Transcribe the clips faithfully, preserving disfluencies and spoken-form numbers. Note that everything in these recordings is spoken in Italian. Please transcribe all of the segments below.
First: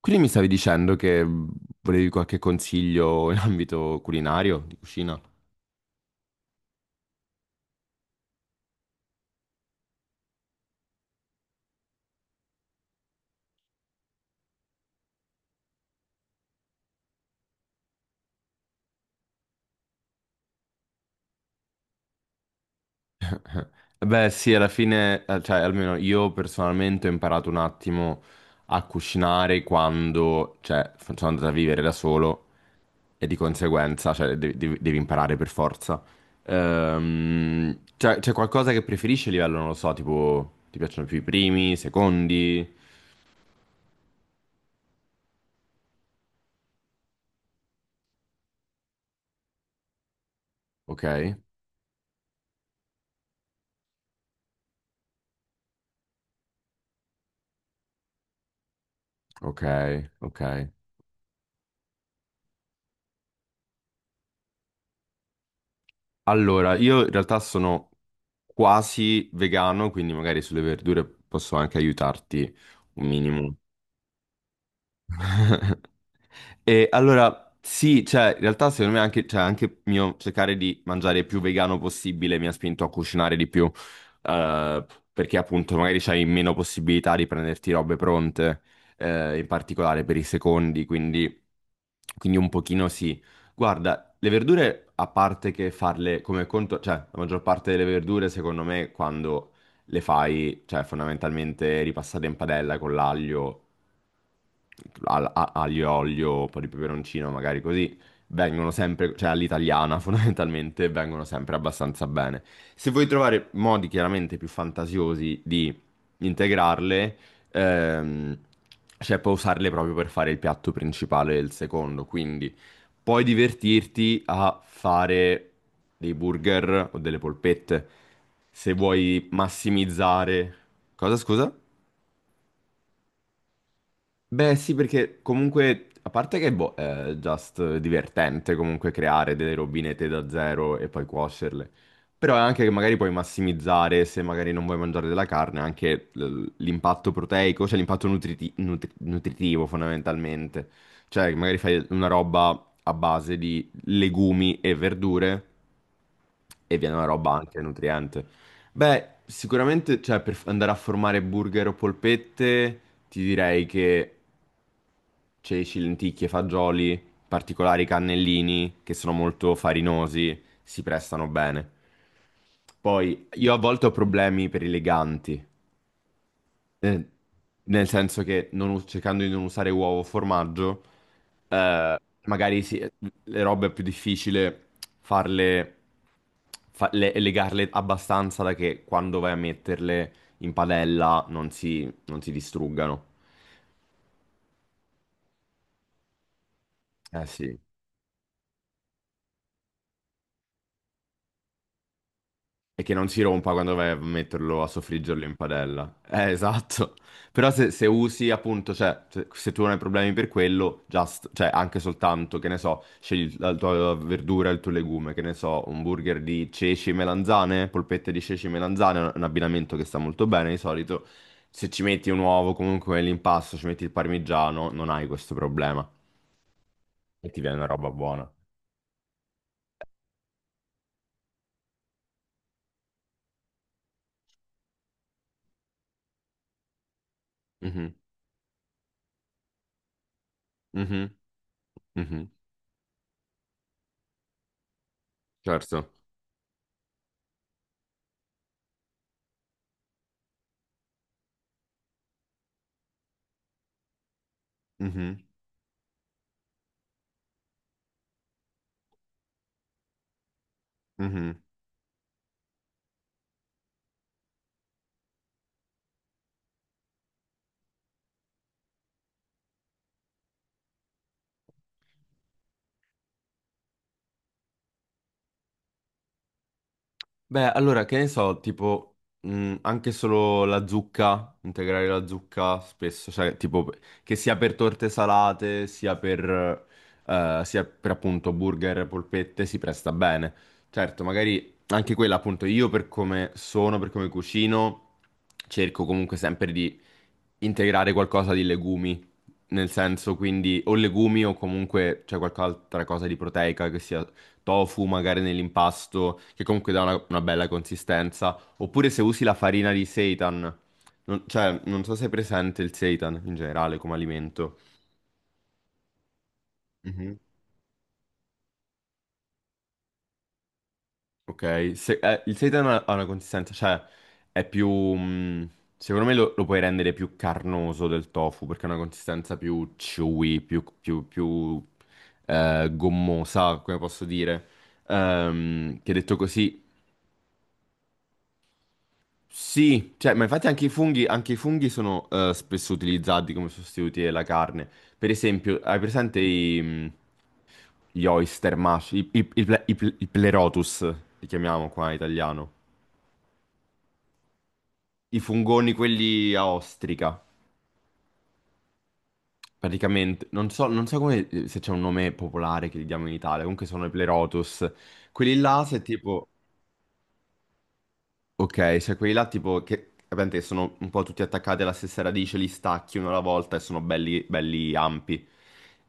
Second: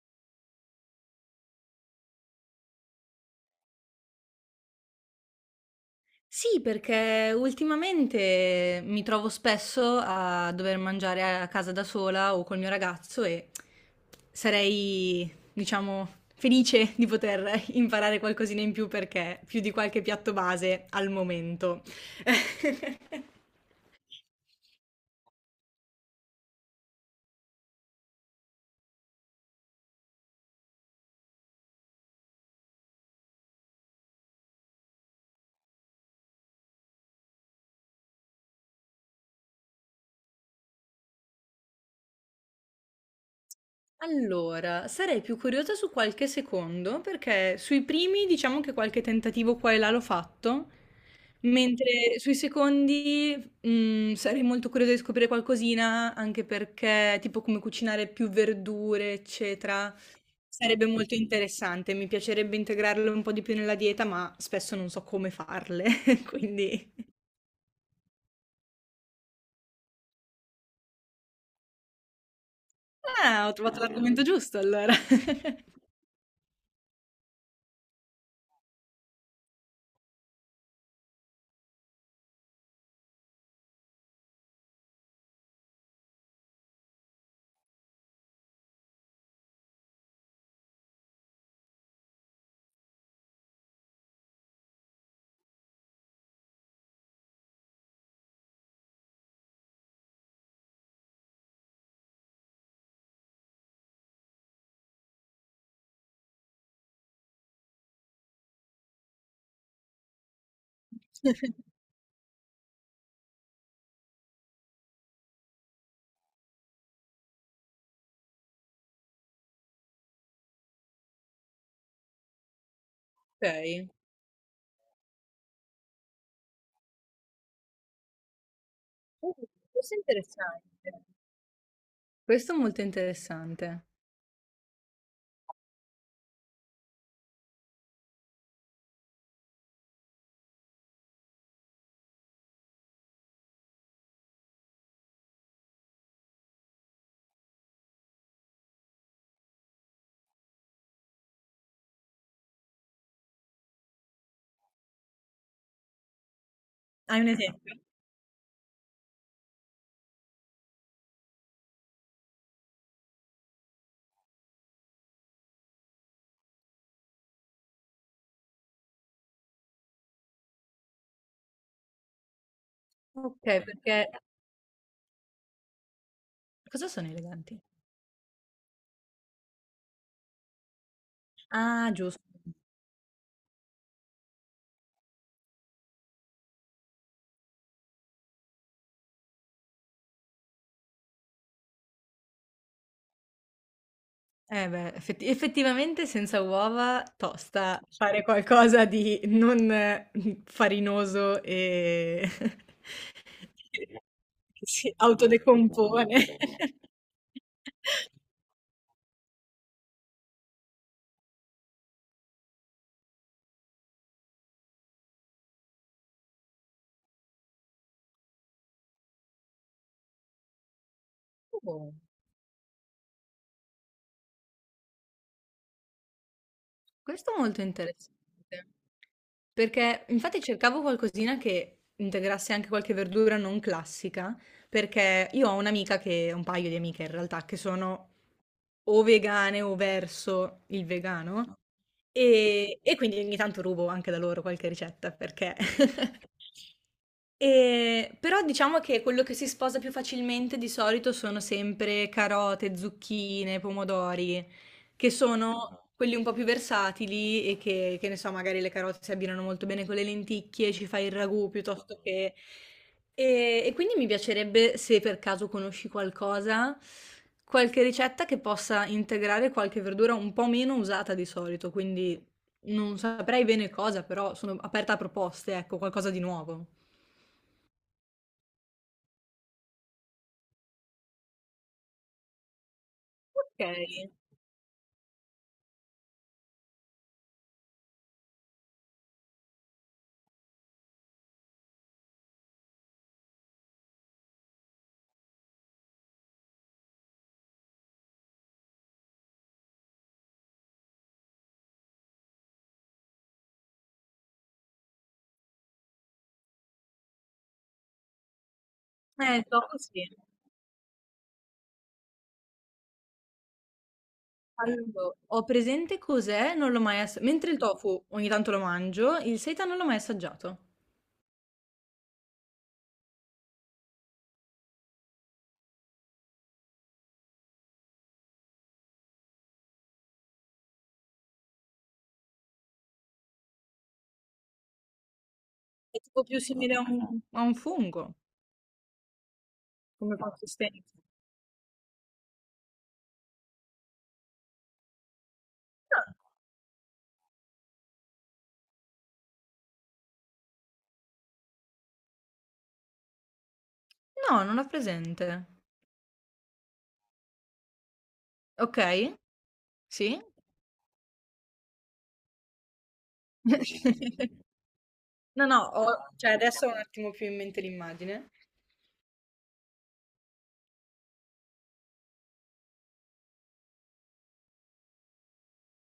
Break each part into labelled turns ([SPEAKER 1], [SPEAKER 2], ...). [SPEAKER 1] Quindi mi stavi dicendo che volevi qualche consiglio in ambito culinario, di cucina?
[SPEAKER 2] Sì, perché ultimamente mi trovo spesso a dover mangiare a casa da sola o col mio ragazzo e sarei, diciamo, felice di poter imparare qualcosina in più perché più di qualche piatto base al momento.
[SPEAKER 1] Beh, sì, alla fine, eh, cioè almeno io personalmente ho imparato un attimo a cucinare quando, cioè, f- sono andato a vivere da solo e di conseguenza, cioè, devi, devi- devi imparare per forza. Ehm, cioè, c'è qualcosa che preferisci a livello, non lo so, tipo, ti piacciono più i primi, i secondi?
[SPEAKER 2] Allora, sarei più curiosa su qualche secondo, perché sui primi diciamo che qualche tentativo qua e là l'ho fatto,
[SPEAKER 1] Ok,
[SPEAKER 2] mentre sui secondi mm, sarei molto curiosa di scoprire qualcosina, anche perché tipo come cucinare più verdure,
[SPEAKER 1] ok,
[SPEAKER 2] eccetera,
[SPEAKER 1] ok.
[SPEAKER 2] sarebbe molto interessante. Mi piacerebbe integrarlo un po' di più nella dieta, ma spesso non so come farle,
[SPEAKER 1] Allora, io
[SPEAKER 2] quindi...
[SPEAKER 1] in realtà sono quasi vegano, quindi magari sulle verdure posso anche aiutarti un
[SPEAKER 2] Ah, ho
[SPEAKER 1] minimo.
[SPEAKER 2] trovato l'argomento giusto allora.
[SPEAKER 1] E allora, sì, cioè, in realtà secondo me anche, cioè, anche mio cercare di mangiare il più vegano possibile mi ha spinto a cucinare di più, eh, perché appunto magari c'hai meno possibilità di prenderti robe pronte, eh, in particolare per i secondi, quindi, quindi un pochino sì. Guarda, le verdure, a parte che farle come conto, cioè, la maggior parte delle verdure, secondo me, quando le fai, cioè fondamentalmente ripassate in padella con l'aglio, al- a- aglio, olio, un po' di peperoncino, magari così, vengono sempre, cioè all'italiana fondamentalmente, vengono sempre abbastanza bene. Se vuoi trovare modi chiaramente più fantasiosi di integrarle, ehm, cioè puoi usarle proprio per fare il piatto principale e il secondo, quindi puoi
[SPEAKER 2] Ok.
[SPEAKER 1] divertirti a fare dei burger o delle polpette. Se vuoi
[SPEAKER 2] Oh, questo è
[SPEAKER 1] massimizzare...
[SPEAKER 2] interessante.
[SPEAKER 1] Cosa, scusa?
[SPEAKER 2] Questo è molto interessante.
[SPEAKER 1] Beh, sì, perché comunque, a parte che boh, è just divertente comunque creare delle robinette da zero e poi cuocerle. Però è anche che magari puoi massimizzare, se magari non vuoi mangiare della carne, anche l- l'impatto proteico, cioè l'impatto nutriti- nutri- nutritivo fondamentalmente. Cioè, magari fai una roba a base di legumi e verdure e viene una
[SPEAKER 2] Hai un
[SPEAKER 1] roba anche
[SPEAKER 2] esempio?
[SPEAKER 1] nutriente. Beh, sicuramente, cioè, per andare a formare burger o polpette, ti direi che ceci, lenticchie, fagioli, particolari cannellini che sono molto farinosi, si prestano bene. Poi io a
[SPEAKER 2] Okay,
[SPEAKER 1] volte ho
[SPEAKER 2] perché
[SPEAKER 1] problemi per i leganti,
[SPEAKER 2] cosa sono
[SPEAKER 1] eh,
[SPEAKER 2] eleganti?
[SPEAKER 1] nel senso che non us- cercando di non usare uovo o formaggio,
[SPEAKER 2] Ah,
[SPEAKER 1] eh,
[SPEAKER 2] giusto.
[SPEAKER 1] magari sì, le robe è più difficile farle, fa- le- legarle abbastanza da che quando vai a metterle in padella non si, non si distruggano.
[SPEAKER 2] Eh beh, effetti effettivamente senza uova
[SPEAKER 1] Eh sì.
[SPEAKER 2] tosta fare qualcosa di non, mhmm, farinoso e
[SPEAKER 1] E che non si rompa quando vai a metterlo, a
[SPEAKER 2] che si
[SPEAKER 1] soffriggerlo in padella. Eh,
[SPEAKER 2] autodecompone.
[SPEAKER 1] esatto. Però se, se usi appunto, cioè, se, se tu non hai problemi per quello, just, cioè, anche soltanto, che ne so, scegli la tua verdura, il tuo legume, che ne so, un burger di ceci e melanzane, polpette di ceci e melanzane, un un abbinamento che sta molto bene di solito. Se ci
[SPEAKER 2] Oh.
[SPEAKER 1] metti un uovo, comunque l'impasto, ci metti il parmigiano, non hai questo problema. E
[SPEAKER 2] Questo è
[SPEAKER 1] ti viene
[SPEAKER 2] molto
[SPEAKER 1] una roba
[SPEAKER 2] interessante,
[SPEAKER 1] buona.
[SPEAKER 2] perché infatti cercavo qualcosina che integrasse anche qualche verdura non classica, perché io ho un'amica che, un paio di amiche in realtà, che
[SPEAKER 1] Mhm,
[SPEAKER 2] sono o vegane o verso il
[SPEAKER 1] mhm,
[SPEAKER 2] vegano,
[SPEAKER 1] mhm.
[SPEAKER 2] e, e quindi ogni tanto rubo anche da loro qualche ricetta, perché
[SPEAKER 1] Certo.
[SPEAKER 2] Ehm, però diciamo che quello che si sposa più facilmente di solito sono sempre carote, zucchine, pomodori, che
[SPEAKER 1] Mhm,
[SPEAKER 2] sono Ah. quelli un po' più versatili e che che ne so, magari le carote si abbinano molto bene con le lenticchie, ci fai il
[SPEAKER 1] mhm.
[SPEAKER 2] ragù piuttosto Mh-mh. Che e e quindi mi piacerebbe, se per caso conosci qualcosa, qualche ricetta che possa integrare qualche verdura un po' meno usata di solito, quindi non saprei bene cosa, però sono aperta a proposte, ecco, qualcosa di nuovo.
[SPEAKER 1] Beh, allora, che ne so, tipo, mh, anche solo la zucca, integrare la zucca spesso, cioè, tipo,
[SPEAKER 2] Okay.
[SPEAKER 1] che sia per torte salate, sia per, eh, sia per appunto burger, polpette, si presta bene. Certo, magari anche quella, appunto, io per come sono, per come cucino, cerco comunque sempre di integrare qualcosa di legumi, nel senso, quindi, o legumi o comunque c'è qualche altra cosa di proteica che sia tofu magari nell'impasto, che comunque dà una, una bella consistenza. Oppure se usi la
[SPEAKER 2] Eh, il
[SPEAKER 1] farina
[SPEAKER 2] tofu
[SPEAKER 1] di
[SPEAKER 2] sì.
[SPEAKER 1] seitan. Non- cioè, non so se è presente il seitan in generale come alimento.
[SPEAKER 2] Allo ho presente cos'è, non l'ho mai
[SPEAKER 1] Mhm.
[SPEAKER 2] assa mentre il tofu ogni tanto lo mangio, il seitan non l'ho mai assaggiato.
[SPEAKER 1] Ok, se- eh, il seitan ha ha una consistenza, cioè è più... mh, secondo me lo, lo puoi rendere più carnoso del tofu perché ha una consistenza più chewy, più, più- più, eh, gommosa, come posso dire. Ehm, che
[SPEAKER 2] È
[SPEAKER 1] detto
[SPEAKER 2] tipo più
[SPEAKER 1] così
[SPEAKER 2] simile a un a un fungo
[SPEAKER 1] sì, cioè,
[SPEAKER 2] come
[SPEAKER 1] ma infatti anche i
[SPEAKER 2] consistenza.
[SPEAKER 1] funghi, anche i funghi sono eh, spesso utilizzati come sostituti della carne. Per esempio, hai presente i, mh, gli oyster mush, i, i- i ple- i ple- i pleurotus, li chiamiamo qua in italiano.
[SPEAKER 2] No, no, non ho
[SPEAKER 1] I
[SPEAKER 2] presente.
[SPEAKER 1] fungoni, quelli a ostrica,
[SPEAKER 2] Okay, sì.
[SPEAKER 1] praticamente. Non so, non so come, eh, se c'è un nome popolare che li diamo in Italia, comunque sono i pleurotus. Quelli
[SPEAKER 2] No, no,
[SPEAKER 1] là, se
[SPEAKER 2] ho
[SPEAKER 1] tipo...
[SPEAKER 2] cioè adesso ho un attimo più in mente l'immagine.
[SPEAKER 1] Ok, cioè quelli là tipo che ovviamente sono un po' tutti attaccati alla stessa radice, li stacchi uno alla volta e sono belli, belli ampi.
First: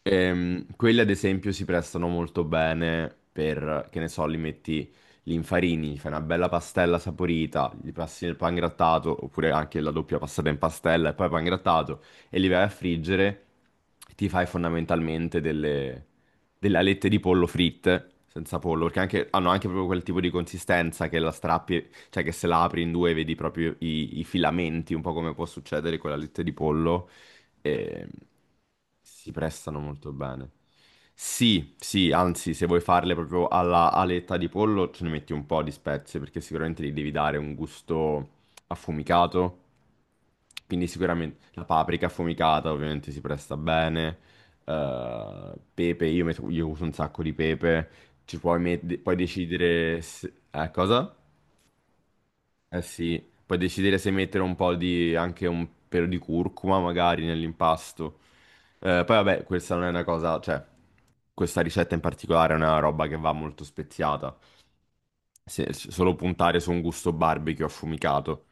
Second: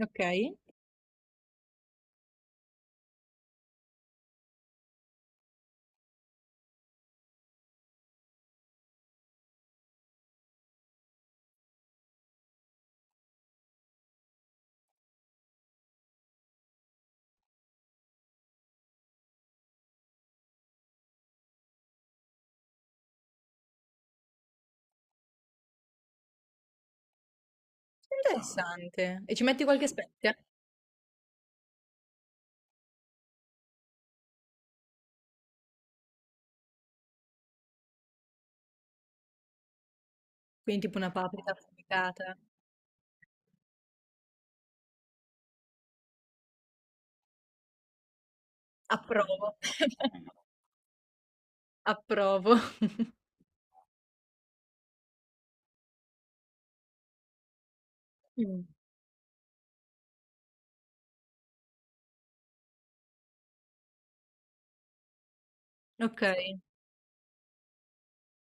[SPEAKER 2] Okay,
[SPEAKER 1] Ehm, quelli ad esempio si prestano molto bene per, che ne so, li metti, li infarini, gli fai una bella pastella saporita, gli passi nel pangrattato, oppure anche la doppia passata in pastella e poi pangrattato, e li vai a friggere, ti fai fondamentalmente delle, delle alette di pollo fritte, senza pollo, perché anche, hanno anche proprio quel tipo di consistenza che la strappi, cioè che se la apri in due vedi proprio i, i filamenti, un po' come può succedere con la lette di pollo, e
[SPEAKER 2] interessante.
[SPEAKER 1] si
[SPEAKER 2] E ci metti
[SPEAKER 1] prestano
[SPEAKER 2] qualche
[SPEAKER 1] molto
[SPEAKER 2] spezia?
[SPEAKER 1] bene. Sì, sì, anzi, se vuoi farle proprio alla aletta di pollo, ce ne metti un po' di spezie, perché sicuramente gli devi dare un gusto affumicato, quindi
[SPEAKER 2] Quindi tipo una
[SPEAKER 1] sicuramente
[SPEAKER 2] paprika
[SPEAKER 1] la paprika
[SPEAKER 2] affumicata.
[SPEAKER 1] affumicata ovviamente si presta bene, eh, pepe, io, metto- io uso un sacco di pepe, ci puoi met- puoi
[SPEAKER 2] Approvo.
[SPEAKER 1] decidere... se- Eh, cosa?
[SPEAKER 2] Approvo.
[SPEAKER 1] Eh sì, puoi decidere se mettere un po' di, anche un pelo di curcuma magari nell'impasto.
[SPEAKER 2] Mh,
[SPEAKER 1] Eh, poi vabbè, questa non è una cosa, cioè, questa ricetta in particolare è una roba che va molto speziata. Se- solo
[SPEAKER 2] okay.
[SPEAKER 1] puntare su un gusto barbecue affumicato.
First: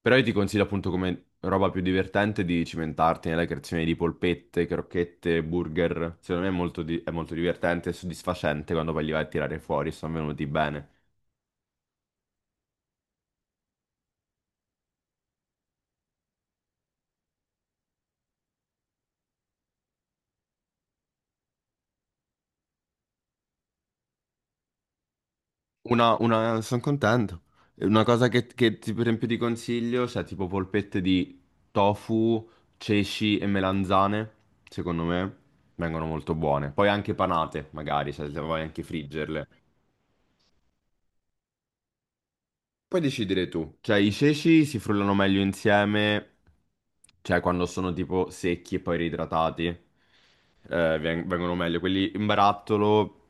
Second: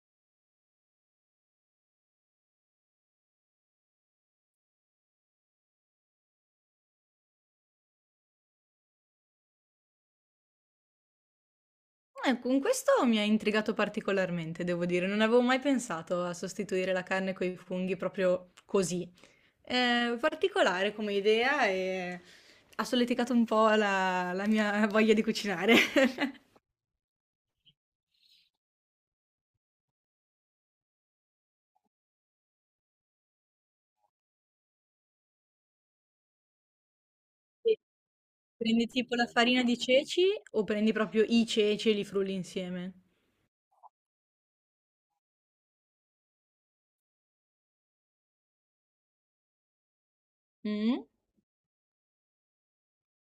[SPEAKER 1] Però io ti consiglio appunto come roba più divertente di cimentarti nella creazione di polpette, crocchette, burger. Secondo me è molto, di- è molto divertente e soddisfacente quando poi li vai a tirare fuori, sono venuti bene.
[SPEAKER 2] Eh, con questo mi ha intrigato particolarmente, devo dire. Non avevo mai pensato a sostituire la carne coi funghi proprio così. Ehm, particolare come idea e ha solleticato un po' la la mia voglia di cucinare.
[SPEAKER 1] Una, una, sono contento. Una cosa che, che ti, per esempio ti consiglio, cioè tipo polpette di tofu, ceci e melanzane, secondo me vengono molto buone. Poi anche panate,
[SPEAKER 2] Sì.
[SPEAKER 1] magari, cioè se vuoi anche
[SPEAKER 2] Prendi tipo la
[SPEAKER 1] friggerle.
[SPEAKER 2] farina di ceci o prendi proprio i ceci e li frulli insieme?
[SPEAKER 1] Puoi decidere tu. Cioè, i ceci si frullano meglio insieme, cioè quando sono tipo secchi e poi reidratati, eh,
[SPEAKER 2] Mh?
[SPEAKER 1] veng- vengono meglio. Quelli in barattolo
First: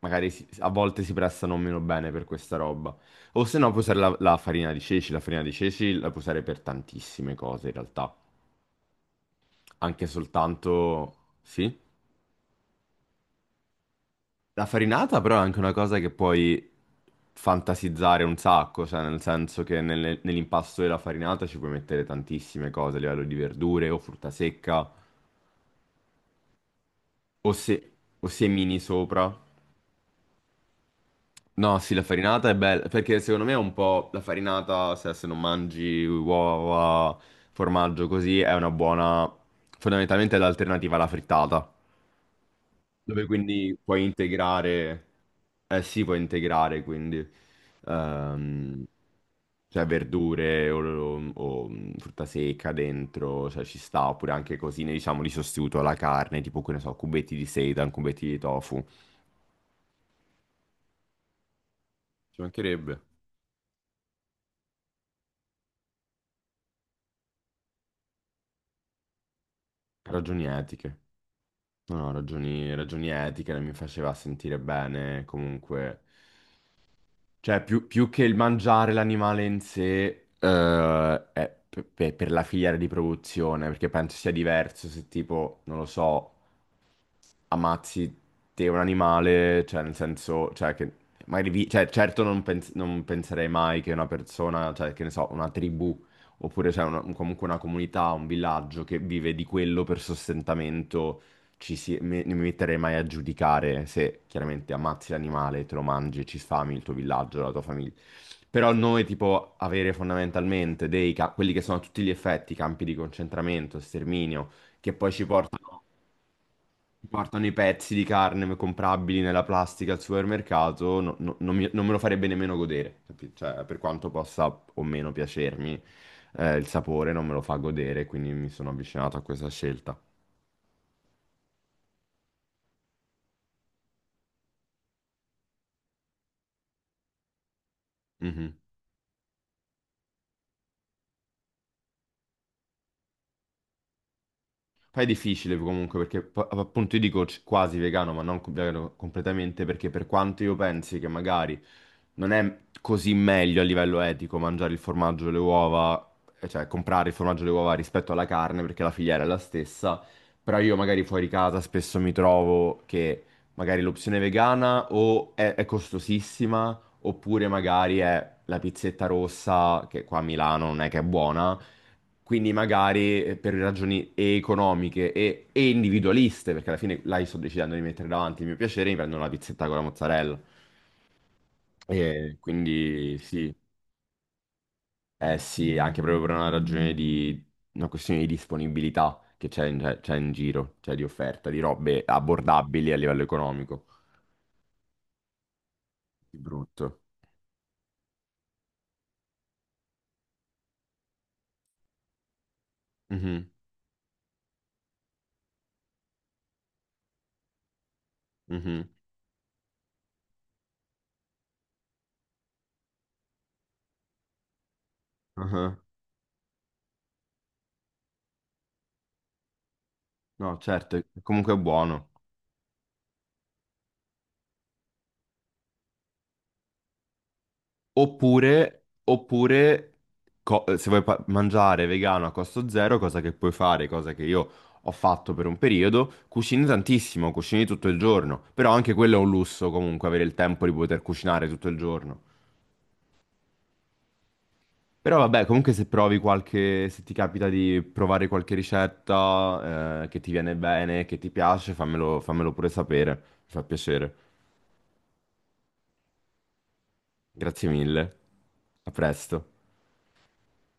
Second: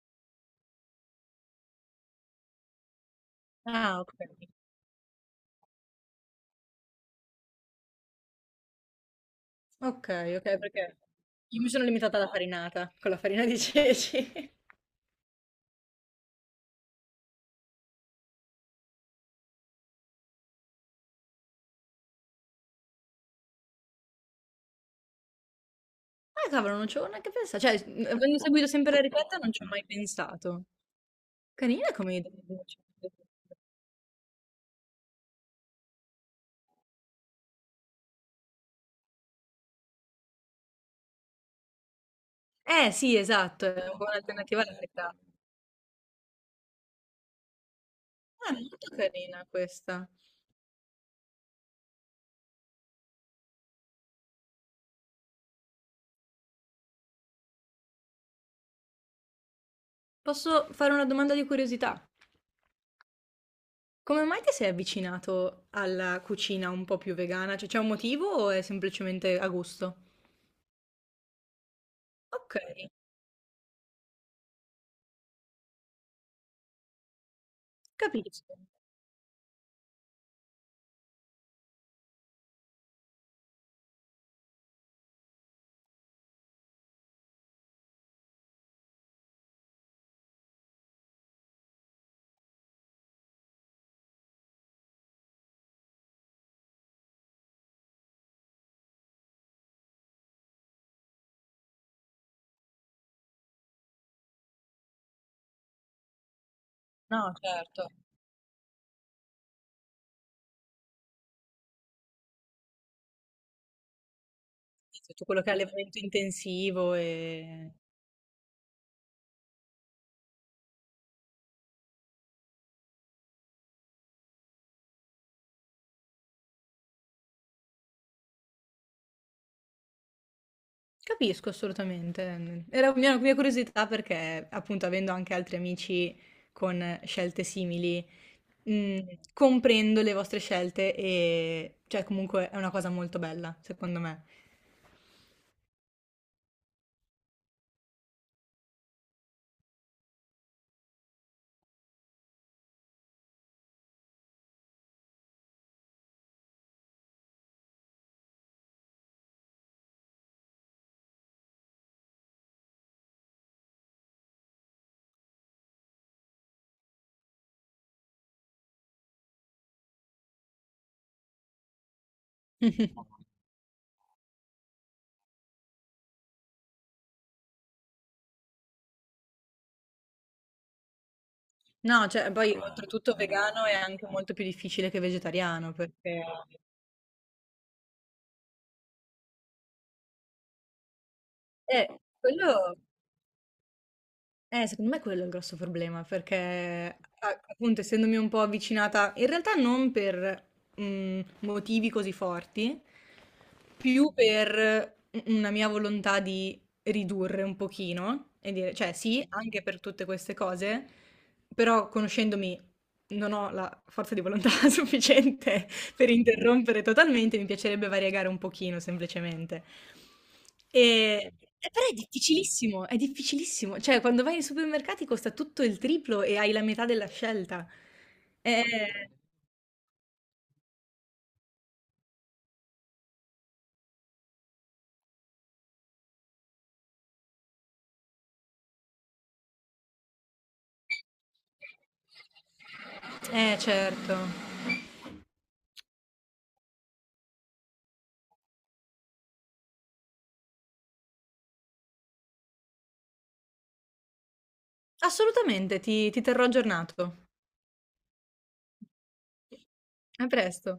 [SPEAKER 1] magari si- a volte si prestano meno bene per questa roba. O se no puoi usare
[SPEAKER 2] Ah,
[SPEAKER 1] la, la
[SPEAKER 2] okay.
[SPEAKER 1] farina di ceci. La farina di ceci la puoi usare per tantissime cose in realtà. Anche
[SPEAKER 2] Okay, okay, perché
[SPEAKER 1] soltanto...
[SPEAKER 2] io mi
[SPEAKER 1] Sì?
[SPEAKER 2] sono limitata alla farinata, con la farina di ceci.
[SPEAKER 1] La farinata però è anche una cosa che puoi fantasizzare un sacco, cioè nel senso che nelle- nell'impasto della farinata ci puoi mettere tantissime cose a livello di verdure o frutta secca
[SPEAKER 2] Ah cavolo, non ci avevo neanche
[SPEAKER 1] o,
[SPEAKER 2] pensa cioè,
[SPEAKER 1] se-
[SPEAKER 2] mhmm,
[SPEAKER 1] o
[SPEAKER 2] avendo seguito
[SPEAKER 1] semini
[SPEAKER 2] sempre la
[SPEAKER 1] sopra.
[SPEAKER 2] ricetta non ci ho mai pensato.
[SPEAKER 1] No,
[SPEAKER 2] Carina
[SPEAKER 1] sì, la
[SPEAKER 2] come idea.
[SPEAKER 1] farinata è bella, perché secondo me è un po' la farinata, se, se non mangi uova, formaggio così, è una buona, fondamentalmente è l'alternativa alla frittata.
[SPEAKER 2] Eh sì,
[SPEAKER 1] Dove
[SPEAKER 2] esatto,
[SPEAKER 1] quindi
[SPEAKER 2] è un
[SPEAKER 1] puoi
[SPEAKER 2] po' un'alternativa alla
[SPEAKER 1] integrare,
[SPEAKER 2] feta.
[SPEAKER 1] eh sì, puoi integrare quindi,
[SPEAKER 2] Ah,
[SPEAKER 1] ehm,
[SPEAKER 2] molto carina
[SPEAKER 1] cioè
[SPEAKER 2] questa.
[SPEAKER 1] verdure o, o, mm, frutta secca dentro, cioè ci sta, oppure anche cosine, diciamo, di sostituto alla carne, tipo, che ne so, cubetti di seitan, cubetti di tofu.
[SPEAKER 2] Posso fare una domanda di curiosità?
[SPEAKER 1] Ci mancherebbe.
[SPEAKER 2] Come mai ti sei avvicinato alla cucina un po' più vegana? Cioè, c'è un motivo o è semplicemente a gusto?
[SPEAKER 1] Ragioni etiche. No, no, ragioni,
[SPEAKER 2] Okay,
[SPEAKER 1] ragioni etiche, non mi faceva sentire bene comunque. Cioè, più, più che il
[SPEAKER 2] capisco.
[SPEAKER 1] mangiare l'animale in sé, eh, è pe- pe- per la filiera di produzione, perché penso sia diverso se tipo, non lo so, ammazzi te un animale, cioè nel senso, cioè che magari vi- cioè, certo non, pens- non penserei mai che una persona, cioè che ne so, una tribù oppure cioè, una- comunque una comunità, un villaggio che vive di quello per sostentamento, ci si- mi, non mi metterei mai a giudicare se chiaramente ammazzi l'animale, te lo mangi, ci sfami il tuo
[SPEAKER 2] No,
[SPEAKER 1] villaggio, la tua
[SPEAKER 2] certo.
[SPEAKER 1] famiglia. Però noi, tipo, avere fondamentalmente dei ca- quelli che sono a tutti gli effetti campi di concentramento, sterminio, che
[SPEAKER 2] Sì, sì,
[SPEAKER 1] poi
[SPEAKER 2] tutto
[SPEAKER 1] ci
[SPEAKER 2] quello che è
[SPEAKER 1] portano
[SPEAKER 2] allevamento intensivo
[SPEAKER 1] portano i
[SPEAKER 2] e
[SPEAKER 1] pezzi di carne comprabili nella plastica al supermercato, no- no- non, mi- non me lo farebbe nemmeno godere, capi- cioè, per quanto possa o meno piacermi, eh, il sapore non me lo fa godere, quindi mi sono avvicinato a questa scelta.
[SPEAKER 2] capisco assolutamente. mhmm, era mia mia curiosità perché, appunto, avendo anche altri amici con scelte simili,
[SPEAKER 1] Mhm.
[SPEAKER 2] mhmm, comprendo le vostre scelte e cioè comunque è una cosa molto bella, secondo me.
[SPEAKER 1] Poi è difficile comunque perché po- appunto io dico c- quasi vegano, ma non co- vegano completamente, perché per quanto io pensi che magari non è così meglio a livello etico mangiare il formaggio e le uova, eh, cioè comprare il formaggio e le uova rispetto alla carne perché la filiera è la stessa, però io magari fuori casa spesso mi trovo che magari l'opzione vegana o è, è costosissima oppure magari è la pizzetta rossa che qua a Milano non è che è buona. Quindi magari eh, per ragioni e economiche e, e individualiste, perché alla fine là io sto decidendo di mettere davanti il mio piacere, mi prendo una pizzetta con la mozzarella.
[SPEAKER 2] No, cioè
[SPEAKER 1] E
[SPEAKER 2] poi oltretutto
[SPEAKER 1] quindi sì,
[SPEAKER 2] vegano è anche molto più difficile che
[SPEAKER 1] eh
[SPEAKER 2] vegetariano
[SPEAKER 1] sì, anche proprio
[SPEAKER 2] perché
[SPEAKER 1] per una ragione di una questione di disponibilità che c'è in, c'è- c'è in giro, cioè di offerta, di
[SPEAKER 2] eh,
[SPEAKER 1] robe
[SPEAKER 2] quello
[SPEAKER 1] abbordabili a livello economico.
[SPEAKER 2] eh, secondo me quello è il grosso problema,
[SPEAKER 1] Di
[SPEAKER 2] perché
[SPEAKER 1] brutto.
[SPEAKER 2] a- appunto essendomi un po' avvicinata, in realtà non per mm, motivi così forti,
[SPEAKER 1] Mhm,
[SPEAKER 2] più per una mia volontà di ridurre un pochino e dire,
[SPEAKER 1] mhm,
[SPEAKER 2] cioè sì, anche per tutte queste cose, però conoscendomi non ho la forza di volontà sufficiente
[SPEAKER 1] aha.
[SPEAKER 2] per interrompere totalmente, mi piacerebbe variegare un pochino semplicemente.
[SPEAKER 1] No, certo,
[SPEAKER 2] Ehm,
[SPEAKER 1] comunque è
[SPEAKER 2] eh, però è
[SPEAKER 1] buono.
[SPEAKER 2] difficilissimo, è difficilissimo. Cioè, quando vai ai supermercati costa tutto il triplo e hai la metà della scelta.
[SPEAKER 1] Oppure,
[SPEAKER 2] Eh,
[SPEAKER 1] oppure co- eh, se vuoi pa- mangiare vegano a costo zero, cosa che puoi fare, cosa che io ho fatto per un periodo, cucini tantissimo, cucini tutto il giorno. Però anche quello è un lusso comunque, avere il tempo di poter cucinare tutto il giorno.
[SPEAKER 2] eh certo.
[SPEAKER 1] Però vabbè, comunque se provi qualche, se ti capita di provare qualche ricetta, eh, che ti viene bene, che ti piace, fammelo, fammelo pure sapere. Mi fa piacere.
[SPEAKER 2] Assolutamente, ti ti terrò aggiornato.
[SPEAKER 1] Grazie mille. A presto.
[SPEAKER 2] A presto.